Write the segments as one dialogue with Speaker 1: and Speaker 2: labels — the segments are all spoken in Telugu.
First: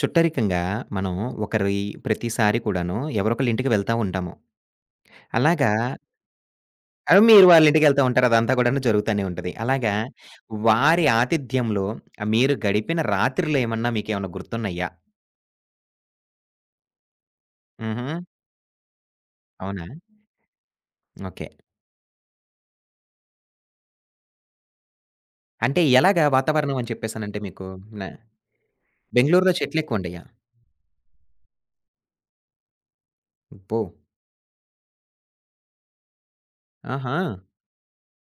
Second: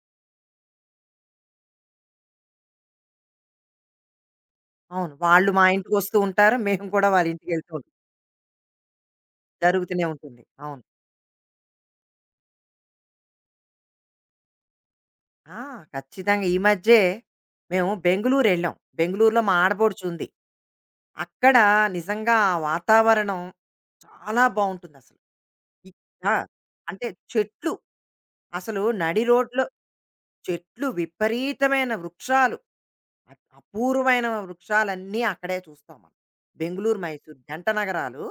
Speaker 1: చుట్టరికంగా మనం ఒకరి ప్రతిసారి కూడాను ఎవరొకళ్ళ ఇంటికి వెళ్తా ఉంటాము.
Speaker 2: అవును. వాళ్ళు మా
Speaker 1: అలాగా
Speaker 2: ఇంటికొస్తూ ఉంటారు. మేము కూడా వాళ్ళ
Speaker 1: మీరు వాళ్ళ
Speaker 2: ఇంటికెళ్తూ ఉంటాం.
Speaker 1: ఇంటికెళ్తా ఉంటారు. అదంతా కూడాను జరుగుతానే ఉంటది. అలాగా
Speaker 2: జరుగుతూనే ఉంటుంది. అవును.
Speaker 1: వారి ఆతిథ్యంలో మీరు గడిపిన రాత్రులేమన్నా మీకేమన్నా గుర్తున్నాయా?
Speaker 2: ఆ! ఖచ్చితంగా. ఈ మధ్యే మేము
Speaker 1: హుహు.
Speaker 2: బెంగుళూరెళ్ళాం. బెంగుళూరులో మా
Speaker 1: అవునా?
Speaker 2: ఆడపడుచుంది.
Speaker 1: ఓకే.
Speaker 2: అక్కడ నిజంగా ఆ వాతావరణం చాలా బావుంటుందసలు.
Speaker 1: అంటే
Speaker 2: ఇ
Speaker 1: ఎలాగా
Speaker 2: ఆ!
Speaker 1: వాతావరణం అని
Speaker 2: అంటే
Speaker 1: చెప్పేసనంటే మీకు?
Speaker 2: చెట్లు.
Speaker 1: న
Speaker 2: అసలు నడి
Speaker 1: బెంగుళూరులో
Speaker 2: రోడ్లో
Speaker 1: చెట్లెక్కువుండయా?
Speaker 2: చెట్లు విపరీతమైన వృక్షాలు. అ
Speaker 1: అబ్బో!
Speaker 2: అపూర్వమైన వృక్షాలన్నీ అక్కడే చూస్తాం మనం. బెంగుళూరు,
Speaker 1: ఆహా!
Speaker 2: మైసూర్ జంట నగరాలు.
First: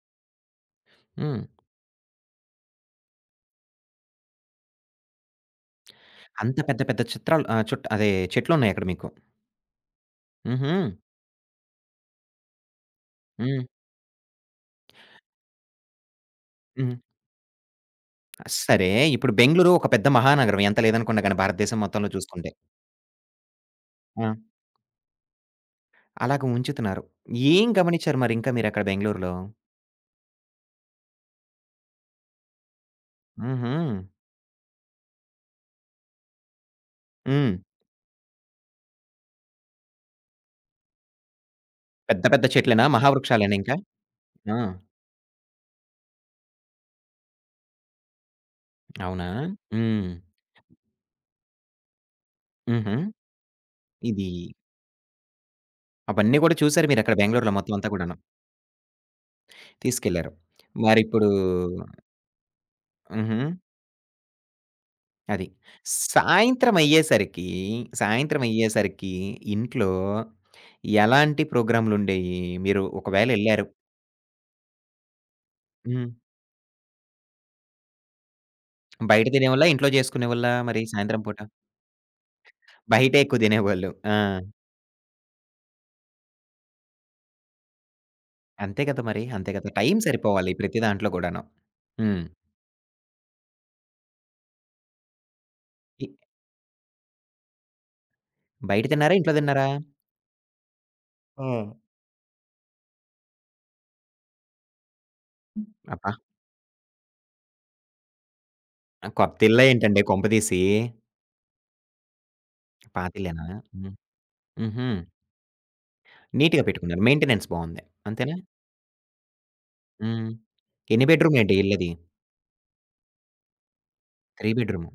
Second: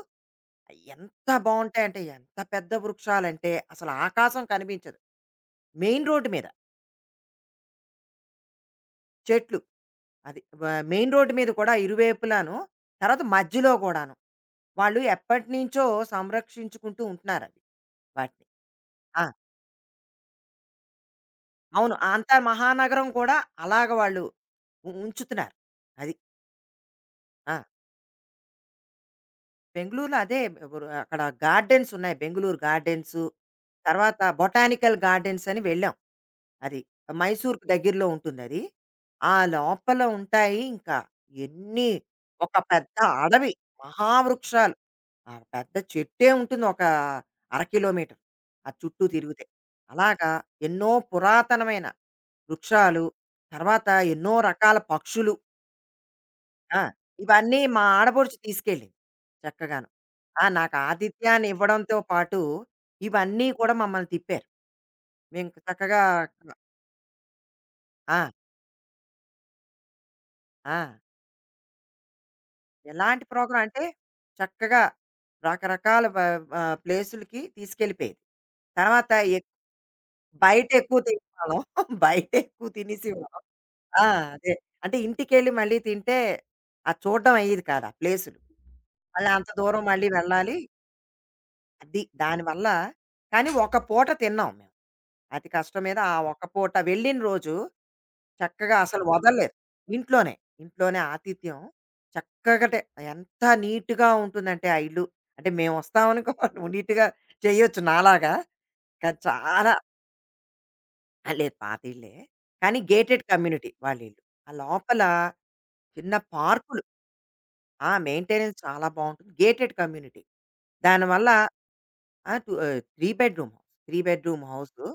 Speaker 2: ఎంత
Speaker 1: హ్మ్.
Speaker 2: బావుంటాయంటే, ఎంత పెద్ద వృక్షాలంటే అసలు ఆకాశం కనిపించదు. మెయిన్ రోడ్డు మీద
Speaker 1: అంత పెద్ద పెద్ద చిత్రాలు చుట్ అదే చెట్లున్నాయక్కడ మీకు.
Speaker 2: చెట్లు. అది వ
Speaker 1: హుహు.
Speaker 2: మెయిన్ రోడ్డు మీద కూడా ఇరువైపులాను. తర్వాత
Speaker 1: హ్మ్.
Speaker 2: మధ్యలో గూడాను. వాళ్ళు ఎప్పటినుంచో
Speaker 1: హ్మ్.
Speaker 2: సంరక్షించుకుంటూ ఉంటున్నారవి వాటిని.
Speaker 1: సరే.
Speaker 2: ఆ!
Speaker 1: ఇప్పుడు బెంగుళూరు ఒక పెద్ద మహానగరం. ఎంత లేదనుకున్నా గాని భారతదేశం
Speaker 2: అవును.
Speaker 1: మొత్తంలో
Speaker 2: అంత
Speaker 1: చూసుకుంటే.
Speaker 2: మహానగరం కూడా అలాగ వాళ్ళు
Speaker 1: ఆ!
Speaker 2: ఉంచుతున్నారు. అది.
Speaker 1: అలాగ ఉంచుతున్నారు.
Speaker 2: ఆ!
Speaker 1: ఏం గమనిచ్చారు మరింకా మీరక్కడ బెంగుళూరులో?
Speaker 2: బెంగుళూరులో అదే అక్కడ గార్డెన్స్ ఉన్నాయి. బెంగుళూరు గార్డెన్సు,
Speaker 1: హుహు.
Speaker 2: తర్వాత బొటానికల్ గార్డెన్స్ అని వెళ్ళాం. అది.
Speaker 1: హ్మ్.
Speaker 2: మైసూర్‌కి దగ్గరలో ఉంటుందది. ఆ లోపల ఉంటాయి ఇంకా ఎన్ని
Speaker 1: పెద్ద పెద్ద
Speaker 2: ఒక
Speaker 1: చెట్లేనా?
Speaker 2: పెద్ద అడవి.
Speaker 1: మహావృక్షాలేనా ఇంకా? ఆ!
Speaker 2: మహావృక్షాలు. ఆ పెద్ద చెట్టే ఉంటుంది ఒక అర కిలోమీటర్. ఆ చుట్టూ
Speaker 1: అవునా?
Speaker 2: తిరిగితే.
Speaker 1: హ్మ్.
Speaker 2: అలాగా ఎన్నో పురాతనమైన
Speaker 1: హుహు.
Speaker 2: వృక్షాలు, తర్వాత
Speaker 1: ఇది
Speaker 2: ఎన్నో రకాల పక్షులు.
Speaker 1: అవన్నీ గూడా
Speaker 2: ఆ!
Speaker 1: చూసారు మీరక్కడ బెంగుళూరులో
Speaker 2: ఇవన్నీ
Speaker 1: మొత్తం
Speaker 2: మా
Speaker 1: అంతా కూడాను.
Speaker 2: ఆడపడుచు తీసుకెళ్ళింది చక్కగాను.
Speaker 1: తీసుకెళ్లారు.
Speaker 2: ఆ! నాకు
Speaker 1: మరిప్పుడు
Speaker 2: ఆతిథ్యాన్ని ఇవ్వడంతో పాటు
Speaker 1: హుహు.
Speaker 2: ఇవన్నీ కూడా మమ్మల్ని తిప్పారు.
Speaker 1: అది.
Speaker 2: మేము చక్కగా
Speaker 1: సాయంత్రమయ్యేసరికి,
Speaker 2: ఆ!
Speaker 1: సాయంత్రమయ్యేసరికి ఇంట్లో
Speaker 2: ఆ!
Speaker 1: ఎలాంటి ప్రోగ్రామ్‌లుండేయి? మీరు
Speaker 2: ఎలాంటి
Speaker 1: ఒకవేళ
Speaker 2: ప్రోగ్రాం
Speaker 1: ఎళ్లారు
Speaker 2: అంటే చక్కగా రకరకాల
Speaker 1: హ్మ్.
Speaker 2: ప్లేసులకి తీసుకెళ్ళిపోయేది తర్వాత
Speaker 1: బయట
Speaker 2: ఎక్-
Speaker 1: తినేవాళ్ళా? ఇంట్లో చేసుకునేవాళ్ళా
Speaker 2: బయట
Speaker 1: మరి
Speaker 2: ఎక్కువ
Speaker 1: సాయంత్రం పూట?
Speaker 2: తినేవాళ్ళం బయట ఎక్కువ తినేసి
Speaker 1: బయటే ఎక్కువ
Speaker 2: వాళ్ళం.
Speaker 1: తినేవాళ్ళు.
Speaker 2: ఆ,
Speaker 1: ఆ!
Speaker 2: అదే అంటే ఇంటికి వెళ్ళి మళ్ళీ తింటే ఆ చూడడం అయ్యేది కాదు ఆ ప్లేసులు
Speaker 1: అంతే కదా మరి.
Speaker 2: మళ్ళీ అంత
Speaker 1: అంతే కదా!
Speaker 2: దూరం
Speaker 1: టైం
Speaker 2: మళ్ళీ
Speaker 1: సరిపోవాలి
Speaker 2: వెళ్ళాలి
Speaker 1: ప్రతి దాంట్లో గూడాను.
Speaker 2: అది
Speaker 1: హ్మ్.
Speaker 2: దానివల్ల కానీ ఒక పూట తిన్నాం మేము అతి కష్టం మీద
Speaker 1: ఇ
Speaker 2: ఆ ఒక్క పూట వెళ్ళిన రోజు చక్కగా
Speaker 1: బయట
Speaker 2: అసలు
Speaker 1: తిన్నారా? ఇంట్లో
Speaker 2: వదలలేదు.
Speaker 1: తిన్నారా?
Speaker 2: ఇంట్లోనే, ఇంట్లోనే ఆతిథ్యం
Speaker 1: హ్మ్.
Speaker 2: చక్కగటే ఎంత నీట్‌గా ఉంటుందంటే ఆ ఇల్లు. అంటే
Speaker 1: అబ్బా!
Speaker 2: మేమొస్తామనుకో నువ్వు నీట్‌గా చేయొచ్చు నాలాగా. కానీ
Speaker 1: కొత్తిల్లా
Speaker 2: చాలా
Speaker 1: ఏంటండి కొంపదీసి?
Speaker 2: ఆ! లేదు పాత ఇల్లే. కానీ గేటెడ్
Speaker 1: పాతిల్లేనా?
Speaker 2: కమ్యూనిటీ
Speaker 1: హ్మ్.
Speaker 2: వాళ్ళిల్లు. ఆ
Speaker 1: హుహు.
Speaker 2: లోపల చిన్న
Speaker 1: నీట్‌గా
Speaker 2: పార్కులు
Speaker 1: పెట్టుకున్నారు. మెయింటెనెన్స్ బావుంది.
Speaker 2: ఆ!
Speaker 1: అంతేనా?
Speaker 2: మెయింటెనెన్స్ చాలా బావుంటుంది. Gated community.
Speaker 1: హ్మ్. ఎన్ని
Speaker 2: దానివల్ల
Speaker 1: బెడ్‌రూమ్ ఏంటి ఇల్లది?
Speaker 2: ఆ! 3 బెడ్‌రూమ్, 3 బెడ్‌రూమ్
Speaker 1: 3
Speaker 2: హౌసు
Speaker 1: బెడ్‌రూమ్.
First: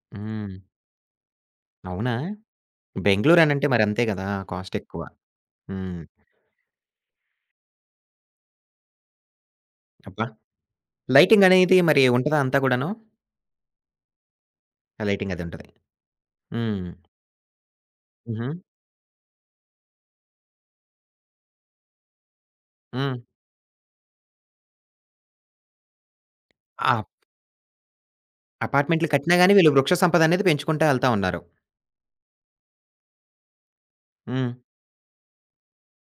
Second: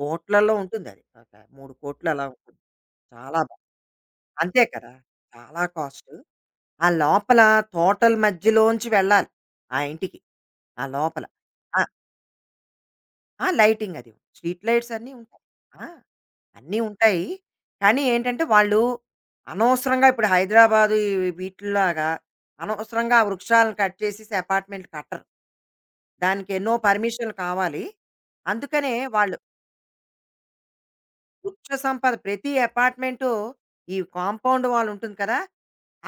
Speaker 2: కోట్లల్లో
Speaker 1: హ్మ్.
Speaker 2: ఉంటుందది. ఒక 3 కోట్లు
Speaker 1: అవునా?
Speaker 2: అలా ఉంటుంది. చాలా
Speaker 1: బెంగుళూరు
Speaker 2: బా
Speaker 1: అనంటే మరి అంతే గదా!
Speaker 2: అంతే
Speaker 1: కాస్ట్
Speaker 2: కదా!
Speaker 1: ఎక్కువ.
Speaker 2: చాలా
Speaker 1: హ్మ్.
Speaker 2: కాస్టు. ఆ లోపల తోటల మధ్యలోంచి వెళ్ళాలి ఆ ఇంటికి.
Speaker 1: అబ్బా!
Speaker 2: ఆ లోపల.
Speaker 1: లైటింగ్ అనేది
Speaker 2: ఆ!
Speaker 1: మరి ఉంటదా అంతా గూడాను?
Speaker 2: ఆ! లైటింగ్ అది. స్ట్రీట్ లైట్స్ అన్నీ
Speaker 1: లైటింగ్
Speaker 2: ఉంటాయి.
Speaker 1: అది ఉంటది.
Speaker 2: ఆ! అన్నీ
Speaker 1: హ్మ్.
Speaker 2: ఉంటాయి. కానీ ఏంటంటే
Speaker 1: హుహు.
Speaker 2: వాళ్ళు అనవసరంగా ఇప్పుడు హైదరాబాదు ఈ వీటిల్లాగా అనవసరంగా
Speaker 1: హ్మ్.
Speaker 2: ఆ వృక్షాలను కట్ చేసేసి అపార్ట్మెంట్లు కట్టరు. దానికెన్నో
Speaker 1: ఆ!
Speaker 2: పర్మిషన్‌లు కావాలి. అందుకనే
Speaker 1: అపార్ట్‌మెంట్లు కట్టినా
Speaker 2: వాళ్ళు
Speaker 1: గాని వీళ్ళు వృక్ష సంపదనేది పెంచుకుంటా ఎళ్తా ఉన్నారు.
Speaker 2: వృక్ష సంపద ప్రతి అపార్ట్మెంటు ఈ
Speaker 1: హ్మ్.
Speaker 2: కాంపౌండ్ వాల్ ఉంటుంది కదా!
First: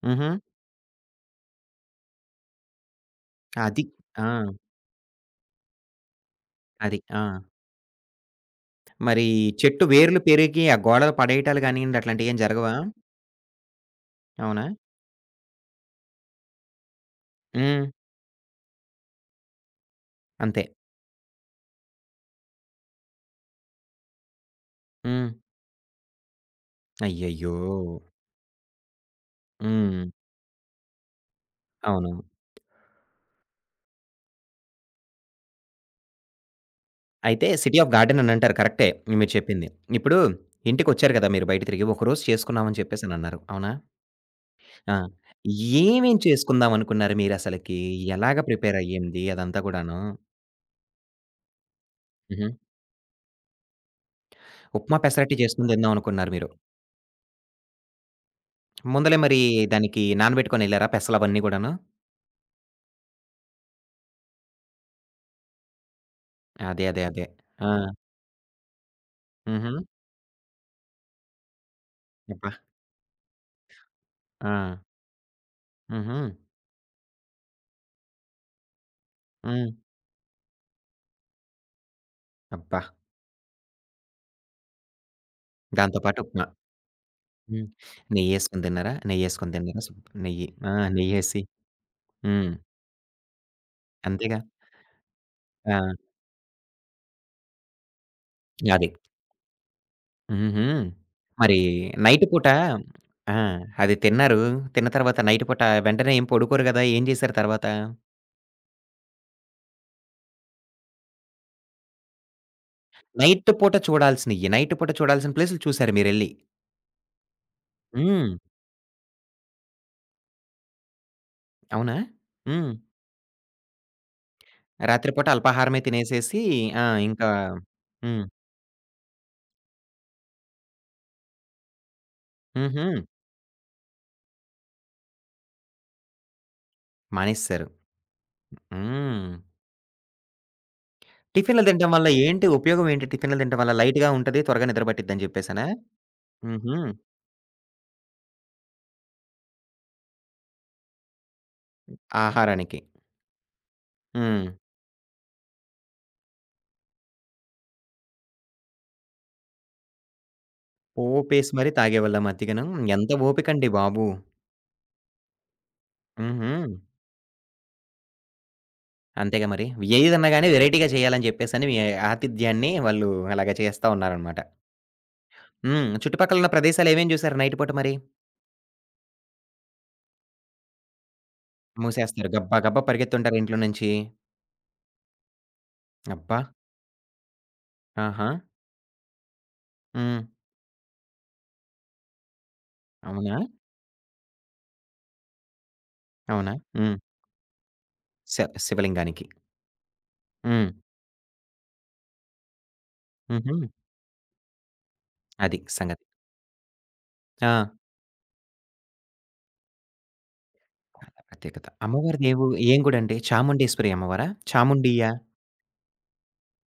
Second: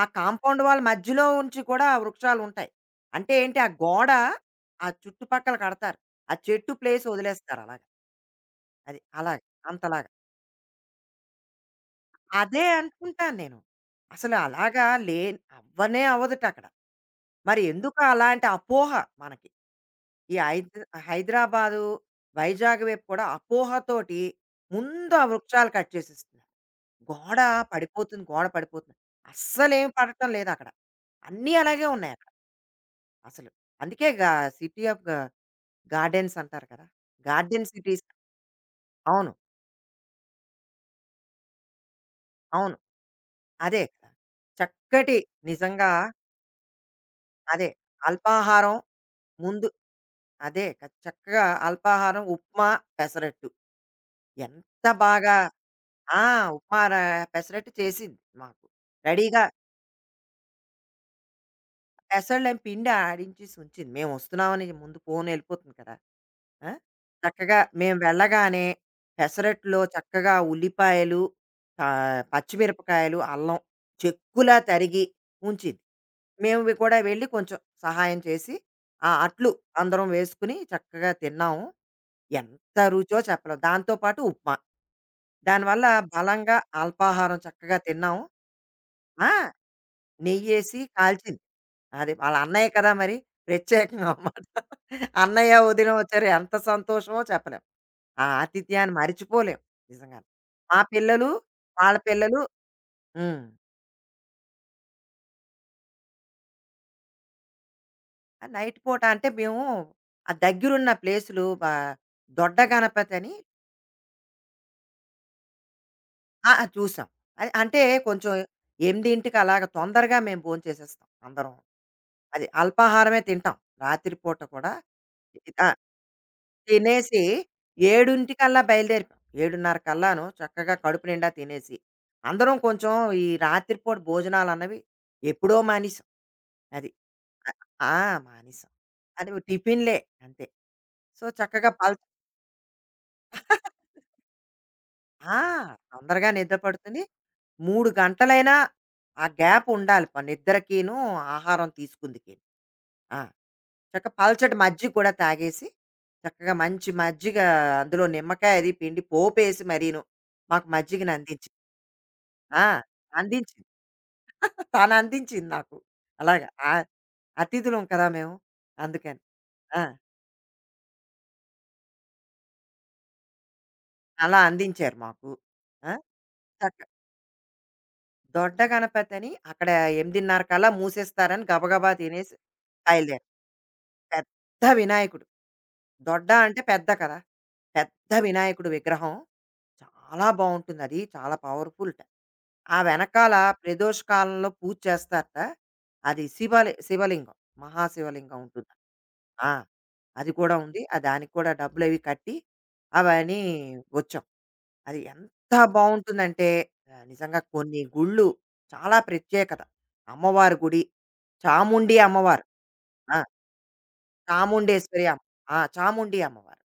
Speaker 2: ఆ
Speaker 1: హుహు.
Speaker 2: కాంపౌండ్ వాల్ మధ్యలో ఉంచి కూడా వృక్షాలుంటాయి. అంటే ఏంటి ఆ
Speaker 1: అది.
Speaker 2: గోడ
Speaker 1: ఆ!
Speaker 2: ఆ చుట్టుపక్కల కడతారు. ఆ చెట్టు
Speaker 1: అది.
Speaker 2: ప్లేస్
Speaker 1: ఆ!
Speaker 2: వదిలేస్తారు అలాగా. అది.
Speaker 1: మరి
Speaker 2: అలాగా.
Speaker 1: చెట్టు
Speaker 2: అంతలాగా.
Speaker 1: వేర్లు పెరిగి ఆ గోడలు పడేయటాలు గానియండి అట్లాంటియేం
Speaker 2: అదే
Speaker 1: జరగవా?
Speaker 2: అనుకుంటాను నేను. అసలు
Speaker 1: అవునా?
Speaker 2: అలాగా లే అవ్వనే అవ్వదుటక్కడ. మరి
Speaker 1: హ్మ్.
Speaker 2: ఎందుకు అలాంటి అపోహ మనకి? ఈ
Speaker 1: అంతే.
Speaker 2: హైద్ హైదరాబాదు, వైజాగ్ వైపు కూడా అపోహతోటి ముందు ఆ
Speaker 1: హ్మ్.
Speaker 2: వృక్షాలు కట్ చేసేస్తున్నారు. గోడ
Speaker 1: అయ్యయ్యో!
Speaker 2: గోడ పడిపోతుంది. అస్సలేమి
Speaker 1: హ్మ్.
Speaker 2: పడటం లేదక్కడ. అన్నీ అలాగే
Speaker 1: అవును.
Speaker 2: ఉన్నాయక్కడ. అసలు. అందుకే గా సిటీ ఆఫ్ గా గార్డెన్స్ అంటారు కదా!
Speaker 1: అయితే
Speaker 2: garden
Speaker 1: city of
Speaker 2: cities
Speaker 1: garden అనంటారు కరెక్టే మీరు
Speaker 2: అవును.
Speaker 1: చెప్పింది. ఇప్పుడు ఇంటికొచ్చారు కదా! మీరు బయట తిరిగి ఒకరోజు
Speaker 2: అవును.
Speaker 1: చేసుకున్నామని చెప్పేసనన్నారు. అవునా?
Speaker 2: అదే కదా!
Speaker 1: ఆ!
Speaker 2: చక్కటి నిజంగా
Speaker 1: ఏమేం చేసుకుందాం అనుకున్నారు
Speaker 2: అదే.
Speaker 1: మీరసలకి? ఎలాగా
Speaker 2: అల్పాహారం
Speaker 1: ప్రిపేర్ అయ్యింది అదంతా
Speaker 2: ముందు
Speaker 1: కూడాను?
Speaker 2: అదే చక్కగా అల్పాహారం
Speaker 1: హుహు.
Speaker 2: ఉప్మా, పెసరట్టు. ఎంత
Speaker 1: ఉప్మా, పెసరట్టి
Speaker 2: బాగా
Speaker 1: చేసుకొని
Speaker 2: ఆ!
Speaker 1: తిందామనుకున్నారు మీరు.
Speaker 2: ఉప్మా ర పెసరట్టు చేసింది మాకు.
Speaker 1: ముందలే మరి
Speaker 2: రెడీగా
Speaker 1: దానికి నానబెట్టుకొనెళ్లారా పెసలవన్నీ గూడాను?
Speaker 2: పెసళ్ళని పిండి ఆడించేసి ఉంచింది. మేము వస్తున్నామని ముందు ఫోన్ వెళ్ళిపోతుంది కదా! ఆ!
Speaker 1: అదే. అదే. అదే.
Speaker 2: చక్కగా
Speaker 1: ఆ!
Speaker 2: మేము వెళ్ళగానే
Speaker 1: హుహు.
Speaker 2: పెసరట్లో చక్కగా ఉల్లిపాయలు,
Speaker 1: అబ్బా!
Speaker 2: పచ్చిమిరపకాయలు, అల్లం చెక్కులా
Speaker 1: ఆ!
Speaker 2: తరిగి ఉంచింది.
Speaker 1: హుహు.
Speaker 2: మేము కూడా వెళ్ళి కొంచెం సహాయం చేసి, ఆ అట్లు
Speaker 1: హ్మ్.
Speaker 2: అందరం వేసుకుని చక్కగా తిన్నాము. ఎంత
Speaker 1: అబ్బా!
Speaker 2: రుచో చెప్పలేం. దాంతో పాటు ఉప్మా. దానివల్ల
Speaker 1: దాంతో పాటు ఉప్మా.
Speaker 2: బలంగా అల్పాహారం
Speaker 1: హ్మ్.
Speaker 2: చక్కగా తిన్నాము.
Speaker 1: నెయ్యేసుకొని తిన్నారా?
Speaker 2: ఆ!
Speaker 1: నెయ్యేసుకొని తిన్నారా? సూప్ నెయ్యి. ఆ!
Speaker 2: నెయ్యేసి
Speaker 1: నెయ్యేసి.
Speaker 2: కాల్చింది. అది వాళ్ళ
Speaker 1: హ్మ్.
Speaker 2: అన్నయ్య కదా మరి! ప్రత్యేకంగా
Speaker 1: అంతేగా.
Speaker 2: అన్నమాట. అన్నయ్య,
Speaker 1: ఆ!
Speaker 2: వదిన వచ్చారు. ఎంత సంతోషమో చెప్పలేం. ఆ
Speaker 1: అది.
Speaker 2: ఆతిథ్యాన్ని మరిచిపోలేం నిజంగాను.
Speaker 1: హుహు.
Speaker 2: మా పిల్లలు,
Speaker 1: మరి
Speaker 2: వాళ్ళ
Speaker 1: నైట్
Speaker 2: పిల్లలు
Speaker 1: పూట ఆ!
Speaker 2: హ్మ్.
Speaker 1: అది తిన్నారు. తిన్న తర్వాత నైట్ పూట వెంటనే ఏం పడుకోరు గదా! ఏం జేశారు తర్వాత?
Speaker 2: ఆ నైట్ పూట అంటే మేము ఆ దగ్గరున్న ప్లేసులు బా దొడ్డ గణపతి అని
Speaker 1: నైట్ పూట చూడాల్సినియి. నైట్ పూట చూడాల్సిన ప్లేసులు చూసారు మీరెళ్లి.
Speaker 2: ఆ! ఆ! చూసాం. అది అంటే
Speaker 1: హ్మ్.
Speaker 2: కొంచెం 8కి అలాగ తొందరగా మేము భోంచేసేస్తాం అందరం.
Speaker 1: అవునా?
Speaker 2: అది
Speaker 1: హ్మ్.
Speaker 2: అల్పాహారమే తింటాం రాత్రి పూట కూడా.
Speaker 1: రాత్రి పూట అల్పాహారమే తినేసేసి ఆ!
Speaker 2: తినేసి
Speaker 1: ఇంకా హ్మ్.
Speaker 2: 7:00కల్లా బయలుదేరిపోయాం. 7:30 కల్లాను చక్కగా కడుపు నిండా తినేసి, అందరం
Speaker 1: హుహు.
Speaker 2: కొంచెం ఈ రాత్రిపూట భోజనాలన్నవి ఎప్పుడో మానేసాం. అది.
Speaker 1: మానేసేసారు.
Speaker 2: ఆ! మానేసాం. అది
Speaker 1: హ్మ్.
Speaker 2: టిఫిన్‌లే అంతే. సో,
Speaker 1: టిఫిన్‌లు
Speaker 2: చక్కగా
Speaker 1: తినడం
Speaker 2: పల్
Speaker 1: వల్ల ఏంటి ఉపయోగం ఏంటి టిఫిన్‌లు తినడం వల్ల? లైట్‌గా ఉంటది, త్వరగా నిద్ర పట్టిద్దని
Speaker 2: ఆ!
Speaker 1: చెప్పేసనా?
Speaker 2: తొందరగా నిద్ర
Speaker 1: హుహు.
Speaker 2: పడుతుంది. 3 గంటలైనా ఆ గ్యాప్ ఉండాలి. నిద్రకీను, ఆహారం తీసుకుందుకీను.
Speaker 1: ఆహారానికి.
Speaker 2: ఆ!
Speaker 1: హ్మ్.
Speaker 2: పల్చటి మజ్జిగ కూడా తాగేసి, చక్కగా మంచి మజ్జిగ అందులో నిమ్మకాయ అది పిండి పోపేసి మరీను, మాకు మజ్జిగనందించింది.
Speaker 1: పోపేసి మరి తాగేవాళ్ళా
Speaker 2: ఆ!
Speaker 1: మజ్జిగను? ఎంత
Speaker 2: అందించింది.
Speaker 1: ఓపికండి బాబు!
Speaker 2: తనందించింది నాకు. అలాగా.
Speaker 1: హుహు.
Speaker 2: ఆ! అతిథులం కదా మేము. అందుకని.
Speaker 1: అంతేగా మరి.
Speaker 2: ఆ!
Speaker 1: ఏదన్నా గాని వెరైటీగా చేయాలని చెప్పేసని మీ ఆతిథ్యాన్ని వాళ్ళు అలాగ చేస్తా
Speaker 2: అలా
Speaker 1: ఉన్నారనమాట.
Speaker 2: అందించారు మాకు.
Speaker 1: హ్మ్.
Speaker 2: ఆ!
Speaker 1: చుట్టుపక్కల ఉన్న
Speaker 2: చక్క
Speaker 1: ప్రదేశాలేమేం చూసారు నైట్ పూట మరి?
Speaker 2: దొడ్డ గణపతని అక్కడ 8:30 కల్లా మూసేస్తారని గబగబా
Speaker 1: మూసేస్తారు.
Speaker 2: తినేసి
Speaker 1: గబ్బా గబ్బా
Speaker 2: బయలుదేరాం.
Speaker 1: పరిగెత్తుంటారు ఇంట్లో నుంచి.
Speaker 2: పెద్ద వినాయకుడు. దొడ్డ
Speaker 1: అబ్బా!
Speaker 2: అంటే పెద్ద కదా! పెద్ద
Speaker 1: ఆహా!
Speaker 2: వినాయకుడు విగ్రహం.
Speaker 1: హ్మ్.
Speaker 2: చాలా బావుంటుందది. చాలా పవర్‌ఫుల్‌ట. ఆ వెనకాల
Speaker 1: అవునా?
Speaker 2: ప్రదోష కాలంలో పూజ చేస్తారట. అది
Speaker 1: అవునా? హ్మ్.
Speaker 2: శివలింగం.
Speaker 1: శ
Speaker 2: మహాశివలింగం ఉంటుందక్కడ.
Speaker 1: శివలింగానికి.
Speaker 2: ఆ! అది కూడా
Speaker 1: హ్మ్.
Speaker 2: ఉంది. ఆ దానికి కూడా డబ్బులవి కట్టి అవన్నీ
Speaker 1: హుహు.
Speaker 2: వచ్చాం. అది ఎంత
Speaker 1: అది సంగతి.
Speaker 2: బావుంటుందంటే నిజంగా
Speaker 1: ఆ!
Speaker 2: కొన్ని గుళ్ళు చాలా ప్రత్యేకత. అమ్మవారి గుడి,
Speaker 1: చాలా ప్రత్యేకత.
Speaker 2: చాముండి
Speaker 1: అమ్మవారి
Speaker 2: అమ్మవారు.
Speaker 1: దేవు ఏం గుడండి?
Speaker 2: ఆ!
Speaker 1: చాముండేశ్వరి అమ్మవారా?
Speaker 2: చాముండేశ్వరి
Speaker 1: చాముండియా?
Speaker 2: అమ్మ. ఆ! చాముండి అమ్మవారు.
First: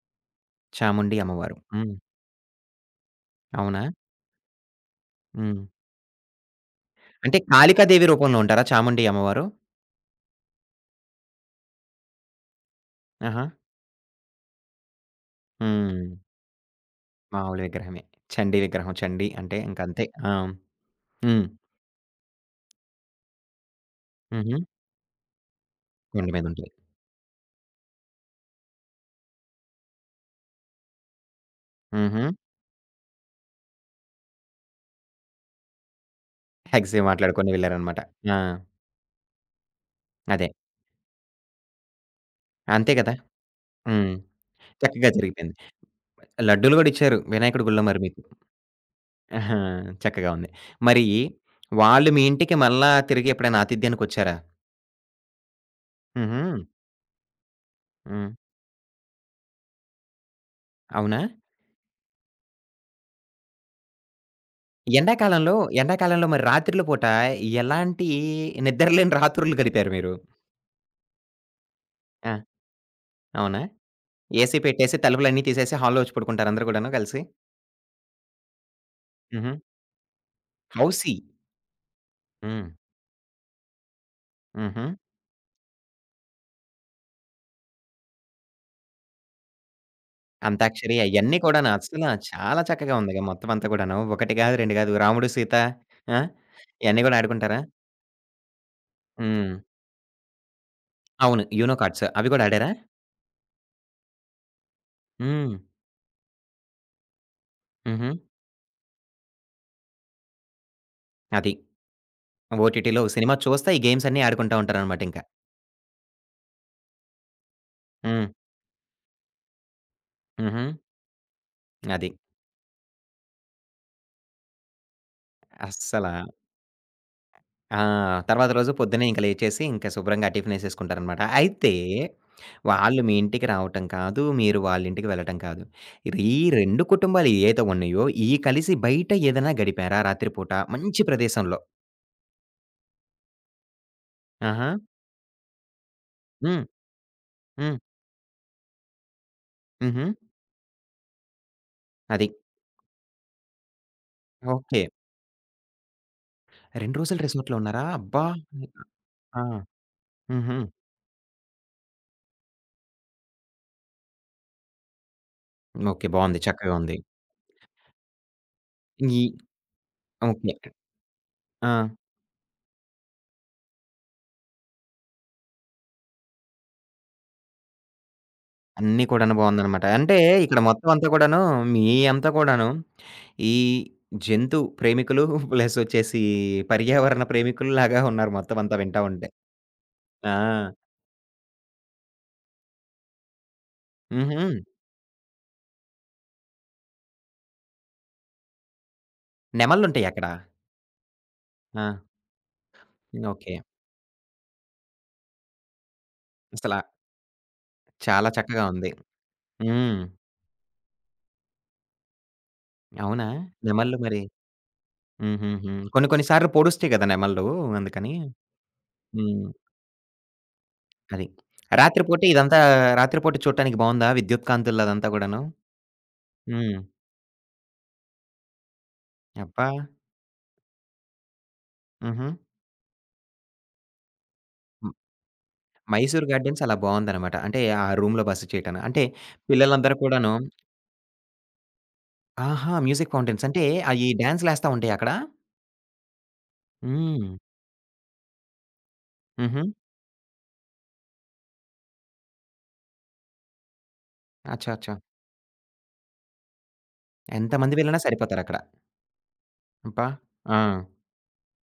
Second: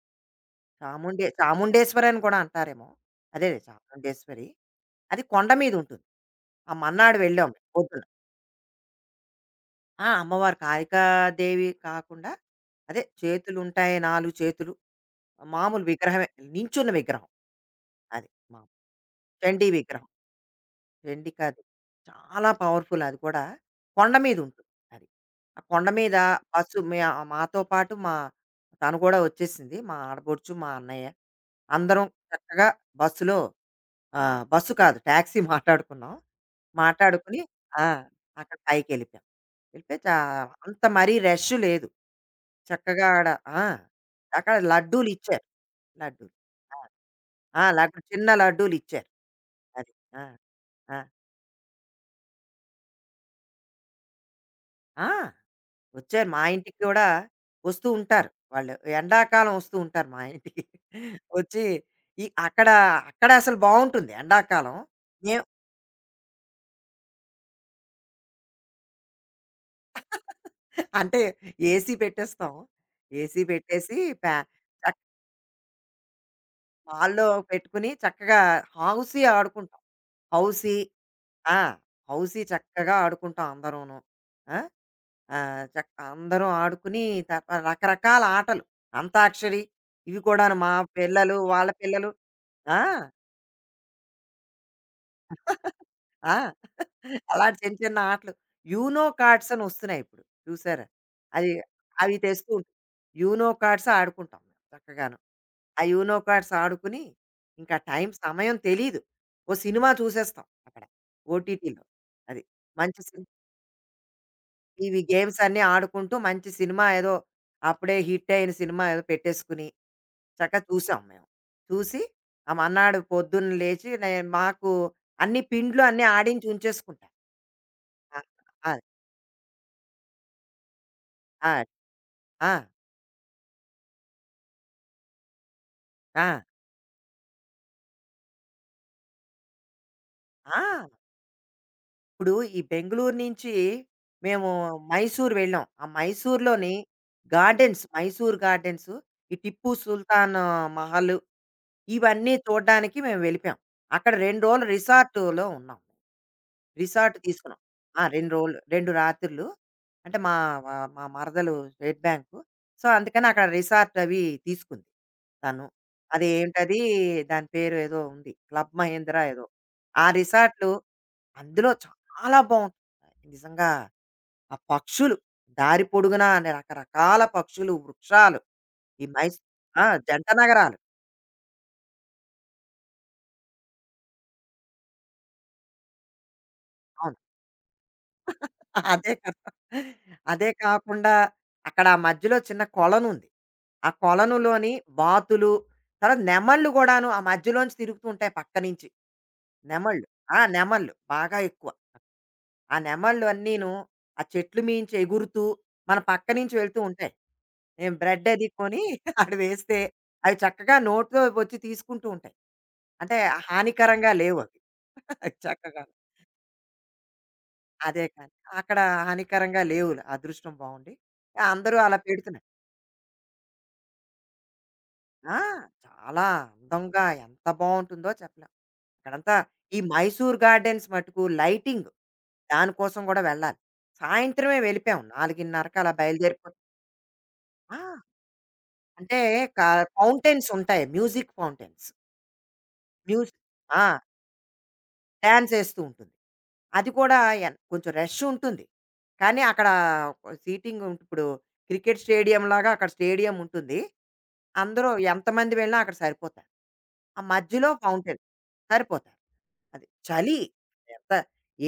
Speaker 1: చాముండి అమ్మవారు. హ్మ్.
Speaker 2: చాముండేశ్వరి అని కూడా అంటారేమో! అదేలే
Speaker 1: అవునా?
Speaker 2: చాముండేశ్వరి. అది కొండ
Speaker 1: హ్మ్.
Speaker 2: మీదుంటుంది. ఆ మన్నాడు
Speaker 1: అంటే
Speaker 2: వెళ్ళాం పొద్దున.
Speaker 1: కాళికాదేవి రూపంలో ఉంటారా చాముండి అమ్మవారు?
Speaker 2: ఆ! అమ్మవారు కాళికాదేవి కాకుండా అదే
Speaker 1: ఆహా!
Speaker 2: చేతులుంటాయి 4 చేతులు. మామూలు
Speaker 1: హ్మ్.
Speaker 2: విగ్రహమే. నించున్న విగ్రహం.
Speaker 1: మామూలు విగ్రహమే.
Speaker 2: అది.
Speaker 1: చండీ
Speaker 2: మా
Speaker 1: విగ్రహం. చండీ అంటే
Speaker 2: చండీ
Speaker 1: ఇంకంతే.
Speaker 2: విగ్రహం.
Speaker 1: ఆ! హ్మ్.
Speaker 2: చండికాదేవి. చాలా పవర్‌ఫుల్ అది కూడా. కొండ మీద
Speaker 1: హుహు.
Speaker 2: ఉంటుంది అది. ఆ కొండ మీద
Speaker 1: కొండ మీద ఉంటది.
Speaker 2: బస్సు మే మాతో పాటు తను కూడా వచ్చేసింది. మా ఆడపడుచు, మా అన్నయ్య. అందరం
Speaker 1: హుహు.
Speaker 2: చక్కగా బస్సులో బస్సు కాదు టాక్సీ మాట్లాడుకున్నాం.
Speaker 1: ఎగ్స్‌వి
Speaker 2: మాట్లాడుకుని
Speaker 1: మాట్లాడుకొని
Speaker 2: ఆ!
Speaker 1: వెళ్లారనమాట. ఆ!
Speaker 2: అక్కడ పైకెళ్ళిపోయాం. వెళ్తే చా
Speaker 1: అదే.
Speaker 2: అంత మరీ రష్ లేదు.
Speaker 1: అంతే
Speaker 2: చక్కగా
Speaker 1: గదా!
Speaker 2: ఆడ ఆ!
Speaker 1: హ్మ్.
Speaker 2: అక్కడ
Speaker 1: చక్కగా
Speaker 2: లడ్డూలిచ్చారు.
Speaker 1: జరిగిపోయింది.
Speaker 2: లడ్డూలు.
Speaker 1: లడ్డూలు
Speaker 2: ఆ!
Speaker 1: గూడా ఇచ్చారు.
Speaker 2: ఆ!
Speaker 1: వినాయకుడి గుళ్ళో మరి మీకు.
Speaker 2: చిన్న లడ్డూలిచ్చారు.
Speaker 1: ఆహా!
Speaker 2: అది. ఆ!
Speaker 1: చక్కగా ఉంది.
Speaker 2: ఆ!
Speaker 1: మరి వాళ్ళు మీ ఇంటికి మళ్ళా తిరిగి ఎప్పుడైనా ఆతిథ్యానికొచ్చారా?
Speaker 2: ఆ! వచ్చారు మా
Speaker 1: హుహు.
Speaker 2: ఇంటికి కూడా వస్తూ ఉంటారు
Speaker 1: హ్మ్.
Speaker 2: వాళ్ళు. ఎండాకాలం వస్తూ ఉంటారు మా ఇంటికి.
Speaker 1: అవునా?
Speaker 2: వచ్చి ఈ అక్కడ, అక్కడ అసలు బావుంటుంది ఎండాకాలం. మేము
Speaker 1: ఎండాకాలంలో ఎండాకాలంలో మరి రాత్రుల పూట ఎలాంటి నిద్రలేని రాత్రులు గడిపారు మీరు?
Speaker 2: అంటే ఏసీ
Speaker 1: ఆ!
Speaker 2: పెట్టేస్తాం. ఏసీ
Speaker 1: అవునా?
Speaker 2: పెట్టేసి ప్యా
Speaker 1: ఏసీ పెట్టేసి,
Speaker 2: చక్
Speaker 1: తలుపులన్నీ తీసేసి హాల్‌లో వచ్చి పడుకుంటారు అందరూ గూడాను కలిసి?
Speaker 2: హాల్‌లో పెట్టుకుని చక్కగా హౌసీ
Speaker 1: హుహు.
Speaker 2: ఆడుకుంటాం. Housie
Speaker 1: housie.
Speaker 2: ఆ! హౌసీ
Speaker 1: హ్మ్.
Speaker 2: చక్కగా ఆడుకుంటాం అందరూను. ఆ!
Speaker 1: హుహు.
Speaker 2: ఆహ్, చక్ అందరం ఆడుకుని రకరకాల ఆటలు. అంతాక్షరి ఇవి కూడాను మా
Speaker 1: అంతాక్షరి
Speaker 2: పిల్లలు,
Speaker 1: అయన్నీ
Speaker 2: వాళ్ళ
Speaker 1: కూడాను అసల
Speaker 2: పిల్లలు
Speaker 1: చాలా
Speaker 2: ఆ!
Speaker 1: చక్కగా ఉందిగా మొత్తం అంతా కూడాను. ఒకటి గాదు, 2 గాదు. రాముడు, సీత ఆ!
Speaker 2: ఆ!
Speaker 1: ఇయన్నీ గూడా
Speaker 2: అలాంటి
Speaker 1: ఆడుకుంటారా?
Speaker 2: చిన్న చిన్న ఆటలు. యూనో కార్డ్స్
Speaker 1: హ్మ్.
Speaker 2: అని వస్తున్నాయి ఇప్పుడు చూసారా?
Speaker 1: అవును.
Speaker 2: అది
Speaker 1: యూనో కార్డ్స్
Speaker 2: అవి
Speaker 1: అవి గూడా
Speaker 2: తెస్తూ
Speaker 1: ఆడారా?
Speaker 2: ఉంటాం. యూనో కార్డ్స్ ఆడుకుంటాం మేము చక్కగాను.
Speaker 1: హ్మ్.
Speaker 2: ఆ యూనో కార్డ్స్ ఆడుకుని ఇంకా టైం
Speaker 1: హుహు.
Speaker 2: సమయం తెలీదు. ఓ సినిమా చూసేస్తాం అక్కడ
Speaker 1: అది.
Speaker 2: ఓటీటీలో. అది. మంచి
Speaker 1: ఓటీటీలో
Speaker 2: సినిమా
Speaker 1: సినిమా చూస్తా ఈ గేమ్స్ అన్నీ ఆడుకుంటా
Speaker 2: ఇవి
Speaker 1: ఉంటారనమాట ఇంకా.
Speaker 2: గేమ్స్ అన్నీ ఆడుకుంటూ మంచి సినిమా ఏదో అప్పుడే
Speaker 1: హ్మ్.
Speaker 2: హిట్ అయిన సినిమా ఏదో పెట్టేసుకుని చక్కగా
Speaker 1: హుహు.
Speaker 2: చూసాం మేము. చూసి
Speaker 1: అది.
Speaker 2: ఆ మర్నాడు పొద్దున్న లేచి నేను మాకు అన్ని పిండ్లు అన్నీ
Speaker 1: అస్సల
Speaker 2: ఆడించి ఉంచేసుకుంటా.
Speaker 1: ఆ! తర్వాత
Speaker 2: ఆ!
Speaker 1: రోజు
Speaker 2: అది.
Speaker 1: పొద్దున్నే ఇంక లేచేసి ఇంక శుభ్రంగా ఆ టిఫినేసేసుకుంటారనమాట.
Speaker 2: ఆ!
Speaker 1: అయితే వాళ్ళు మీ ఇంటికి రావటం కాదు, మీరు వాళ్ళింటికి వెళ్ళటం కాదు.
Speaker 2: ఆ! ఆ!
Speaker 1: ఈ 2 కుటుంబాలు ఏయైతే ఉన్నాయో, ఇయి కలిసి బయట ఏదైనా గడిపారా రాత్రి పూట
Speaker 2: ఆ!
Speaker 1: మంచి ప్రదేశంలో?
Speaker 2: ఇప్పుడు ఈ బెంగుళూరు నుంచి మేము
Speaker 1: ఆహా!
Speaker 2: మైసూర్ వెళ్ళాం. ఆ
Speaker 1: హ్మ్.
Speaker 2: మైసూర్‌లోని
Speaker 1: హ్మ్.
Speaker 2: గార్డెన్స్ మైసూర్ గార్డెన్స్ ఈ టిప్పు
Speaker 1: హుహు.
Speaker 2: సుల్తాన్ మహల్
Speaker 1: అది.
Speaker 2: ఇవన్నీ చూడ్డానికి మేము వెళ్ళిపోయాం. అక్కడ 2 రోజులు
Speaker 1: ఓకే.
Speaker 2: రిసార్ట్‌లో ఉన్నాం.
Speaker 1: 2
Speaker 2: రిసార్ట్
Speaker 1: రోజులు రిసార్ట్‌లో
Speaker 2: తీసుకున్నాం.
Speaker 1: ఉన్నారా?
Speaker 2: ఆ!
Speaker 1: అబ్బా!
Speaker 2: 2 రోజులు 2
Speaker 1: ఆ!
Speaker 2: రాత్రులు. అంటే మా
Speaker 1: హుహు.
Speaker 2: మా మా మరదలు స్టేట్ బ్యాంకు. సో, అందుకని అక్కడ రిసార్ట్ అవి తీసుకుంది తను.
Speaker 1: ఓకే.
Speaker 2: అది
Speaker 1: బావుంది. చక్కగా
Speaker 2: ఏంటది
Speaker 1: ఉంది.
Speaker 2: దాని పేరు ఏదో ఉంది. క్లబ్ మహేంద్ర
Speaker 1: ఈ
Speaker 2: ఏదో. ఆ రిసార్ట్‌లు
Speaker 1: ఓకే.
Speaker 2: అందులో
Speaker 1: ఆ!
Speaker 2: చాలా బావుంటుంది. నిజంగా ఆ పక్షులు దారి పొడుగునా అన్ని రకరకాల పక్షులు, వృక్షాలు.
Speaker 1: అన్నీ
Speaker 2: ఈ
Speaker 1: కూడాను
Speaker 2: మైస్ ఆ!
Speaker 1: బావుందనమాట. అంటే
Speaker 2: జంట
Speaker 1: ఇక్కడ
Speaker 2: నగరాలు.
Speaker 1: మొత్తం అంతా కూడాను మీ అంతా కూడాను ఈ జంతు ప్రేమికులు ప్లస్ వచ్చేసి
Speaker 2: అవును.
Speaker 1: పర్యావరణ ప్రేమికుల్లాగా ఉన్నారు మొత్తం అంతా వింటా
Speaker 2: అదే
Speaker 1: ఉంటే.
Speaker 2: కదా!
Speaker 1: ఆ!
Speaker 2: అదే కాకుండా అక్కడ ఆ మధ్యలో చిన్న కొలనుంది. ఆ
Speaker 1: హుహు.
Speaker 2: కొలనులోని వాతులు, తర్వాత నెమళ్ళు గూడాను ఆ మధ్యలోంచి తిరుగుతూ ఉంటాయి పక్క నుంచి. నెమళ్ళు.
Speaker 1: నెమళ్ళుంటాయి అక్కడ.
Speaker 2: ఆ! నెమళ్ళు బాగా ఎక్కువ.
Speaker 1: ఆ!
Speaker 2: ఆ నెమళ్ళు
Speaker 1: ఓకే.
Speaker 2: అన్నీను ఆ చెట్లు మీంచి ఎగురుతూ మన పక్క నుంచి వెళ్తూ
Speaker 1: అసల
Speaker 2: ఉంటాయి. మేము బ్రెడ్
Speaker 1: చాలా
Speaker 2: అది
Speaker 1: చక్కగా
Speaker 2: కొని
Speaker 1: ఉంది.
Speaker 2: అక్కడ వేస్తే
Speaker 1: హ్మ్.
Speaker 2: అవి చక్కగా నోట్లో వచ్చి తీసుకుంటూ ఉంటాయి. అంటే
Speaker 1: అవునా? నెమళ్ళు
Speaker 2: హానికరంగా
Speaker 1: మరి
Speaker 2: లేవు అవి.
Speaker 1: హుహుహు.
Speaker 2: చక్కగా.
Speaker 1: కొన్ని కొన్ని సార్లు పొడుస్తాయి కదా! నెమళ్ళు
Speaker 2: అదే
Speaker 1: అందుకని.
Speaker 2: కానీ అక్కడ
Speaker 1: హ్మ్.
Speaker 2: హానికరంగా లేవు. అదృష్టం బావుండి.
Speaker 1: అది.
Speaker 2: అందరూ అలా
Speaker 1: రాత్రి పూట
Speaker 2: పెడుతున్నారు.
Speaker 1: ఇదంతా రాత్రి పూట చూడటానికి బావుందా? విద్యుత్ కాంతుల్లో అదంతా
Speaker 2: ఆ!
Speaker 1: గూడాను?
Speaker 2: చాలా
Speaker 1: హ్మ్.
Speaker 2: అందంగా ఎంత బావుంటుందో చెప్పలేం. అక్కడంతా
Speaker 1: అబ్బా!
Speaker 2: ఈ మైసూర్ గార్డెన్స్ మటుకు లైటింగ్
Speaker 1: హుహు.
Speaker 2: దానికోసం గూడా వెళ్ళాలి. సాయంత్రమే
Speaker 1: హ్మ్.
Speaker 2: వెళ్ళిపోయాం 4:30కి అలా
Speaker 1: 'మైసూర్
Speaker 2: బయలుదేరిపో
Speaker 1: గార్డెన్స్' అలా బావుందనమాట. అంటే
Speaker 2: ఆ!
Speaker 1: ఆ రూమ్‌లో బస చేయటాన. అంటే
Speaker 2: అంటే క
Speaker 1: పిల్లలందరూ కూడాను
Speaker 2: ఫౌంటైన్స్ ఉంటాయి. Music fountains.
Speaker 1: ఆహా! మ్యూజిక్
Speaker 2: మ్యూజి
Speaker 1: ఫౌంటెన్స్ అంటే
Speaker 2: ఆ!
Speaker 1: అయి డాన్స్‌లేస్తా ఉంటాయా అక్కడ?
Speaker 2: డాన్స్ ఏస్తూ ఉంటుంది. అది కూడా
Speaker 1: హ్మ్.
Speaker 2: కొంచెం రష్ ఉంటుంది. కానీ
Speaker 1: హుహు.
Speaker 2: అక్కడ సీటింగ్ ఇప్పుడు క్రికెట్ స్టేడియంలాగా అక్కడ స్టేడియం ఉంటుంది.
Speaker 1: అచ్చా!
Speaker 2: అందరూ
Speaker 1: అచ్చా!
Speaker 2: ఎంతమంది వెళ్ళినా అక్కడ సరిపోతారు. ఆ మధ్యలో
Speaker 1: ఎంతమంది వెళ్ళినా
Speaker 2: ఫౌంటైన్
Speaker 1: సరిపోతారక్కడ.
Speaker 2: సరిపోతారు. అది
Speaker 1: అబ్బా!
Speaker 2: చలి.
Speaker 1: ఆ!
Speaker 2: ఎంత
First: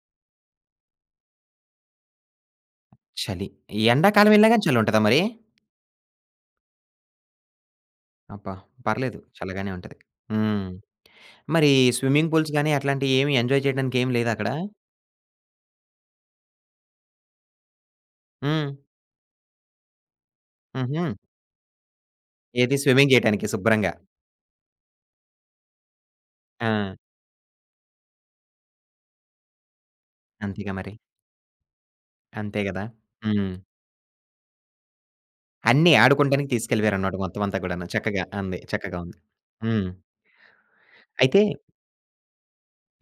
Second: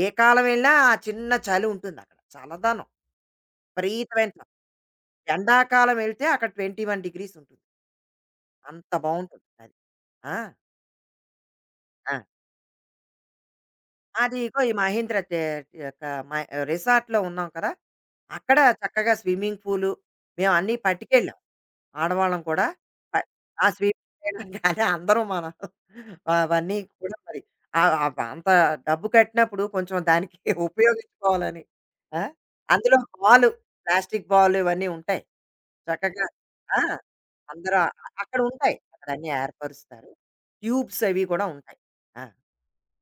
Speaker 2: ఏ కాలం వెళ్ళినా ఆ చిన్న చలి ఉంటుందక్కడ. చల్లదనం.
Speaker 1: చలి.
Speaker 2: విపరీతమైన
Speaker 1: ఎండాకాలం ఎళ్ళినా
Speaker 2: చలి.
Speaker 1: గాని చలుంటదా మరి?
Speaker 2: ఎండాకాలం వెళ్తే అక్కడ 21 డిగ్రీస్ ఉంటుంది.
Speaker 1: అబ్బా!
Speaker 2: అంత
Speaker 1: పర్లేదు
Speaker 2: బావుంటుంది
Speaker 1: చల్లగానే
Speaker 2: అది.
Speaker 1: ఉంటది.
Speaker 2: ఆ!
Speaker 1: హ్మ్. మరి
Speaker 2: ఆ!
Speaker 1: స్విమ్మింగ్ పూల్స్ గాని అట్లాంటియేమి ఎంజాయ్ చేయడానికి ఏమి లేదా
Speaker 2: అది
Speaker 1: అక్కడ?
Speaker 2: ఇగో ఈ మహీంద్ర యొక్క మ రిసార్ట్‌లో ఉన్నాం కదా! అక్కడ
Speaker 1: హ్మ్.
Speaker 2: చక్కగా స్విమ్మింగ్ పూలు మేమన్నీ
Speaker 1: హుహు.
Speaker 2: పట్టుకెళ్ళాం. ఆడవాళ్ళం కూడా
Speaker 1: ఏది స్విమ్మింగ్
Speaker 2: ఆ
Speaker 1: జేయటానికి
Speaker 2: ఆ
Speaker 1: శుభ్రంగా.
Speaker 2: స్వీట్ చేయడం కానీ అందరూ మనం అవన్నీ
Speaker 1: ఆ!
Speaker 2: కూడా మరి ఆ- ఆ అంత డబ్బు కట్టినప్పుడు కొంచెం దానికి
Speaker 1: అంతేగా మరి.
Speaker 2: ఉపయోగించుకోవాలని ఆ?
Speaker 1: అంతే గదా!
Speaker 2: అందులో బాల్
Speaker 1: హ్మ్.
Speaker 2: ప్లాస్టిక్ బాల్ ఇవన్నీ ఉంటాయి
Speaker 1: అన్నీ
Speaker 2: చక్కగా
Speaker 1: ఆడుకుంటానికి
Speaker 2: ఆ,
Speaker 1: తీసుకెళ్ళిపోయారనమాట మొత్తం అంతా
Speaker 2: అందరూ
Speaker 1: కూడాను.
Speaker 2: అ-
Speaker 1: చక్కగా
Speaker 2: అక్కడ
Speaker 1: అంది.
Speaker 2: ఉంటాయి
Speaker 1: చక్కగా
Speaker 2: అక్కడ
Speaker 1: ఉంది.
Speaker 2: అన్ని
Speaker 1: హ్మ్.
Speaker 2: ఏర్పరుస్తారు ట్యూబ్స్ అవి
Speaker 1: అయితే
Speaker 2: కూడా ఉంటాయి ఆ,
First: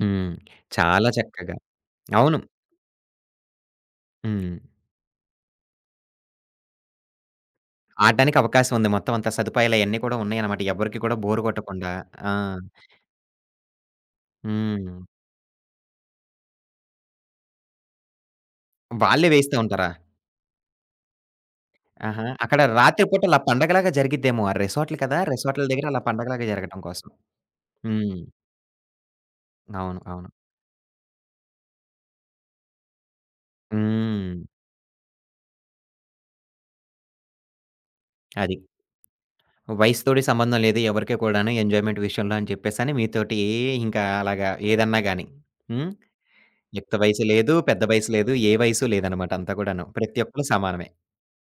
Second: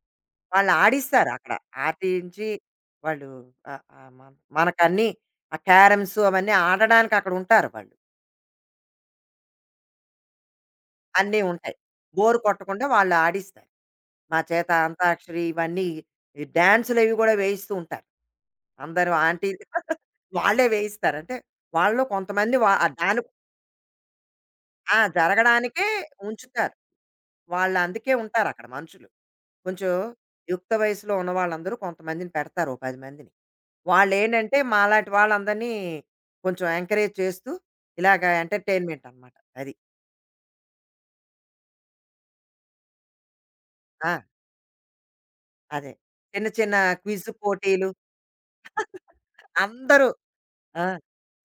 Speaker 1: హ్మ్.
Speaker 2: వాళ్ళు
Speaker 1: చాలా
Speaker 2: ఆడిస్తారు అక్కడ
Speaker 1: చక్కగా. అవును.
Speaker 2: ఆడించి వాళ్ళు
Speaker 1: హ్మ్.
Speaker 2: మనకన్నీ ఆ క్యారమ్స్ అవన్నీ ఆడడానికి అక్కడ ఉంటారు వాళ్ళు
Speaker 1: ఆడడానికి అవకాశం ఉంది. మొత్తం అంతా సదుపాయాలయన్నీ కూడా ఉన్నాయన్నమాట. ఎవ్వరికీ కూడా
Speaker 2: అన్నీ
Speaker 1: బోర్
Speaker 2: ఉంటాయి.
Speaker 1: కొట్టకుండా. ఆ!
Speaker 2: బోర్ కొట్టకుండా వాళ్ళు ఆడిస్తారు. మా చేత
Speaker 1: హ్మ్.
Speaker 2: అంతాక్షరి ఇవన్నీ ఈ డాన్సులవి గూడా వేయిస్తూ ఉంటారు. అందరూ
Speaker 1: వాళ్ళే వేయిస్తా
Speaker 2: ఆంటీలు
Speaker 1: ఉంటారా?
Speaker 2: వాళ్ళే వేయిస్తారు. అంటే వాళ్ళలో
Speaker 1: ఆహా!
Speaker 2: కొంతమంది
Speaker 1: అక్కడ
Speaker 2: ఆ
Speaker 1: రాత్రి
Speaker 2: దాని
Speaker 1: పూట అలా పండగలాగా జరిగిద్దేమో. ఆ రిసార్ట్‌లు
Speaker 2: ఆ!
Speaker 1: కదా! రిసార్ట్‌ల
Speaker 2: జరగడానికే
Speaker 1: దగ్గర అలా పండగలాగా
Speaker 2: ఉంచుతారు.
Speaker 1: జరగటం కోసం.
Speaker 2: వాళ్ళు అందుకే
Speaker 1: హ్మ్.
Speaker 2: ఉంటారక్కడ మనుషులు. కొంచెం
Speaker 1: అవును. అవును.
Speaker 2: యుక్త వయసులో ఉన్న వాళ్ళందరూ కొంతమందిని పెడతారు. ఓ 10 మందిని.
Speaker 1: హ్మ్.
Speaker 2: వాళ్ళేంటంటే మాలాంటి వాళ్ళందరినీ కొంచెం ఎంకరేజ్ చేస్తూ ఇలాగ
Speaker 1: అది.
Speaker 2: ఎంటర్‌టైన్‌మెంట్ అనమాట. అది.
Speaker 1: వయసుతోటి సంబంధం లేదు ఎవరికీ కూడాను ఎంజాయ్‌మెంట్ విషయంలో అని చెప్పేసని మీతోటి ఇంకా
Speaker 2: ఆ!
Speaker 1: అలాగా ఏదన్నా గాని. హ్మ్.
Speaker 2: అదే. చిన్న చిన్న
Speaker 1: యుక్త వయసు
Speaker 2: క్విజ్
Speaker 1: లేదు, పెద్ద
Speaker 2: పోటీలు
Speaker 1: వయసు లేదు, ఏ వయసు లేదనమాట అంతా కూడాను.
Speaker 2: అందరూ
Speaker 1: ప్రతి ఒక్కళ్ళు
Speaker 2: ఆ!
Speaker 1: సమానమే.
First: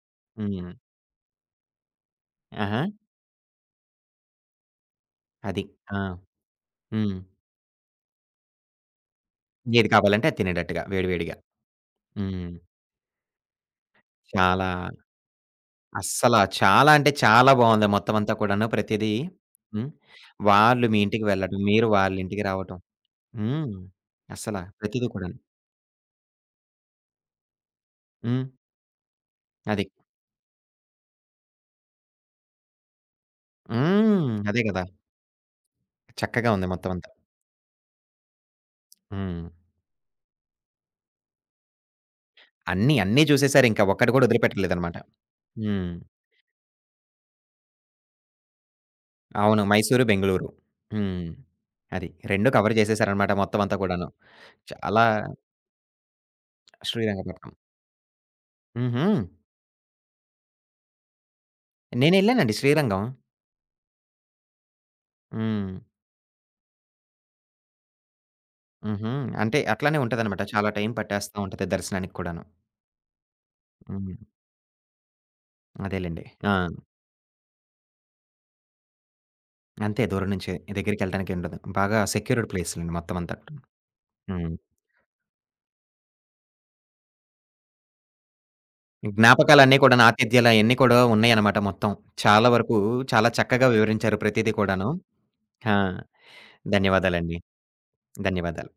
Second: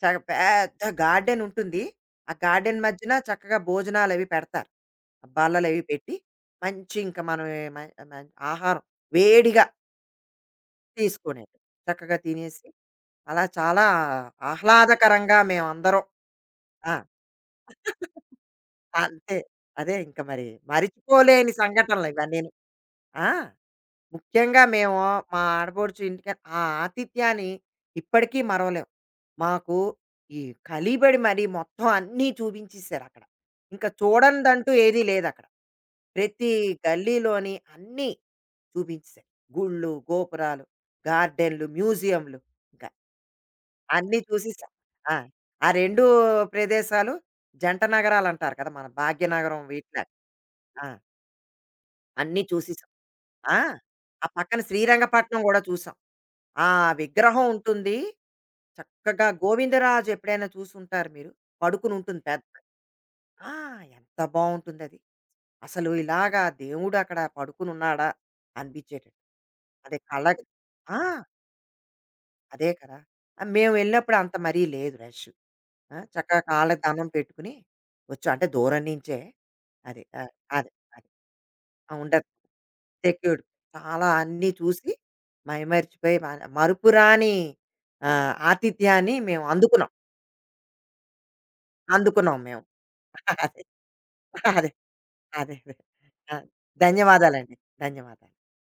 Speaker 2: చ
Speaker 1: హ్మ్.
Speaker 2: పెద్ద గార్డెన్ ఉంటుంది. ఆ గార్డెన్
Speaker 1: ఆహా!
Speaker 2: మధ్యన చక్కగా భోజనాలవి పెడతారు.
Speaker 1: అది.
Speaker 2: బల్లలవి
Speaker 1: ఆ!
Speaker 2: పెట్టి, మంచి ఇంక
Speaker 1: హ్మ్.
Speaker 2: మనం ఏ మ మ ఆహారం వేడిగా
Speaker 1: ఏది కావాలంటే అది తినేటట్టుగా వేడి వేడిగా.
Speaker 2: తీసుకునేది. చక్కగా
Speaker 1: హ్మ్.
Speaker 2: తినేసి, అలా చాలా
Speaker 1: చాలా
Speaker 2: ఆహ్లాదకరంగా మేమందరం
Speaker 1: అస్సల చాలా
Speaker 2: ఆ!
Speaker 1: అంటే చాలా బావుంది మొత్తమంతా కూడాను ప్రతిదీ.
Speaker 2: అంతే.
Speaker 1: హ్మ్.
Speaker 2: అదే ఇంక మరి
Speaker 1: వాళ్ళు మీ ఇంటికి
Speaker 2: మరిచిపోలేని
Speaker 1: వెళ్ళడం, మీరు
Speaker 2: సంఘటనలు
Speaker 1: వాళ్ళింటికి
Speaker 2: ఇవన్నీను.
Speaker 1: రావటం.
Speaker 2: ఆ!
Speaker 1: హ్మ్. అస్సల
Speaker 2: ముఖ్యంగా మేము
Speaker 1: ప్రతిది కూడాను.
Speaker 2: మా ఆడపడుచు ఇంటికి ఆ ఆతిథ్యాన్ని ఇప్పటికీ
Speaker 1: హ్మ్.
Speaker 2: మరవలేం. మాకు
Speaker 1: అది.
Speaker 2: ఈ కలిబడి మరి మొత్తం అన్నీ చూపించేసారు అక్కడ. ఇంకా
Speaker 1: హ్మ్. అదే
Speaker 2: చూడనిదంటూ
Speaker 1: కదా!
Speaker 2: ఏదీ లేదక్కడ. ప్రతి
Speaker 1: చక్కగా ఉంది మొత్తమంతా.
Speaker 2: గల్లీలోని అన్నీ చూపించేసారు.
Speaker 1: హ్మ్.
Speaker 2: గుళ్ళు, గోపురాలు, గార్డెన్‌లు, మ్యూజియంలు ఇంకా
Speaker 1: అన్నీ, అన్నీ చూసేసారింక. ఒక్కటి
Speaker 2: అన్నీ
Speaker 1: కూడా
Speaker 2: చూసేసాం.
Speaker 1: వదిలిపెట్టలేదనమాట.
Speaker 2: ఆ! ఆ
Speaker 1: హ్మ్.
Speaker 2: 2 ప్రదేశాలు జంట నగరాలంటారు కదా! మన భాగ్యనగరం
Speaker 1: అవును.
Speaker 2: వీటిలో.
Speaker 1: మైసూరు, బెంగుళూరు.
Speaker 2: ఆ!
Speaker 1: హ్మ్. అది.
Speaker 2: అన్నీ
Speaker 1: 2 కవర్
Speaker 2: చూసేసాం.
Speaker 1: చేసేసారనమాట
Speaker 2: ఆ!
Speaker 1: మొత్తమంతా కూడాను.
Speaker 2: ఆ పక్కన
Speaker 1: చాలా
Speaker 2: శ్రీరంగపట్నం గూడా చూసాం. ఆ విగ్రహం
Speaker 1: శ్రీరంగపట్నం.
Speaker 2: ఉంటుంది.
Speaker 1: హుహు.
Speaker 2: చక్కగా గోవిందరాజు ఎప్పుడైనా చూసుంటారు మీరు. పడుకునుంటుంది పెద్ద
Speaker 1: నేనెళ్ళానండి శ్రీరంగం.
Speaker 2: ఆ! ఎంత బావుంటుందది.
Speaker 1: హ్మ్.
Speaker 2: అసలు ఇలాగా దేవుడక్కడ పడుకునున్నాడా
Speaker 1: హుహు.
Speaker 2: అనిపించేటట్టు.
Speaker 1: అంటే
Speaker 2: అది
Speaker 1: అట్లానే ఉంటదనమాట.
Speaker 2: కళ్ళకి
Speaker 1: చాలా టైం
Speaker 2: ఆ!
Speaker 1: పట్టేస్తా ఉంటది దర్శనానికి కూడాను.
Speaker 2: అదే కదా! మేము వెళ్ళినప్పుడు
Speaker 1: హ్మ్.
Speaker 2: అంత మరీ లేదు రష్. ఆ!
Speaker 1: అదేలెండి.
Speaker 2: చక్కగా
Speaker 1: ఆ!
Speaker 2: కాళ్ళకి దండం పెట్టుకుని, వచ్చు అంటే దూరం నుంచే. అది.
Speaker 1: అంతే
Speaker 2: ఆ!
Speaker 1: దూరం నుంచే.
Speaker 2: అదే.
Speaker 1: దగ్గరికెళ్ళటానికేముండదు.
Speaker 2: ఆ!
Speaker 1: బాగా
Speaker 2: ఉండదు.
Speaker 1: సెక్యూర్డ్ ప్లేసులండి మొత్తమంతా
Speaker 2: సెక్యూర్డ్.
Speaker 1: కూడాను.
Speaker 2: చాలా అన్నీ
Speaker 1: హ్మ్.
Speaker 2: చూసి మైమరిచిపోయి మరుపురాని ఆతిథ్యాన్ని మేము
Speaker 1: జ్ఞాపకాలన్నీ
Speaker 2: అందుకున్నాం.
Speaker 1: కూడాను, ఆతిథ్యాలయన్నీ కూడా ఉన్నాయన్నమాట మొత్తం.
Speaker 2: అందుకున్నాం
Speaker 1: చాలా
Speaker 2: మేము.
Speaker 1: వరకు చాలా
Speaker 2: అదే.
Speaker 1: చక్కగా వివరించారు ప్రతీది
Speaker 2: అదే.
Speaker 1: కూడాను.
Speaker 2: అదే.
Speaker 1: ఆ!
Speaker 2: ఆ!
Speaker 1: ధన్యవాదాలండి.
Speaker 2: ధన్యవాదాలండి. ధన్యవాదాలు.
Speaker 1: ధన్యవాదాలు.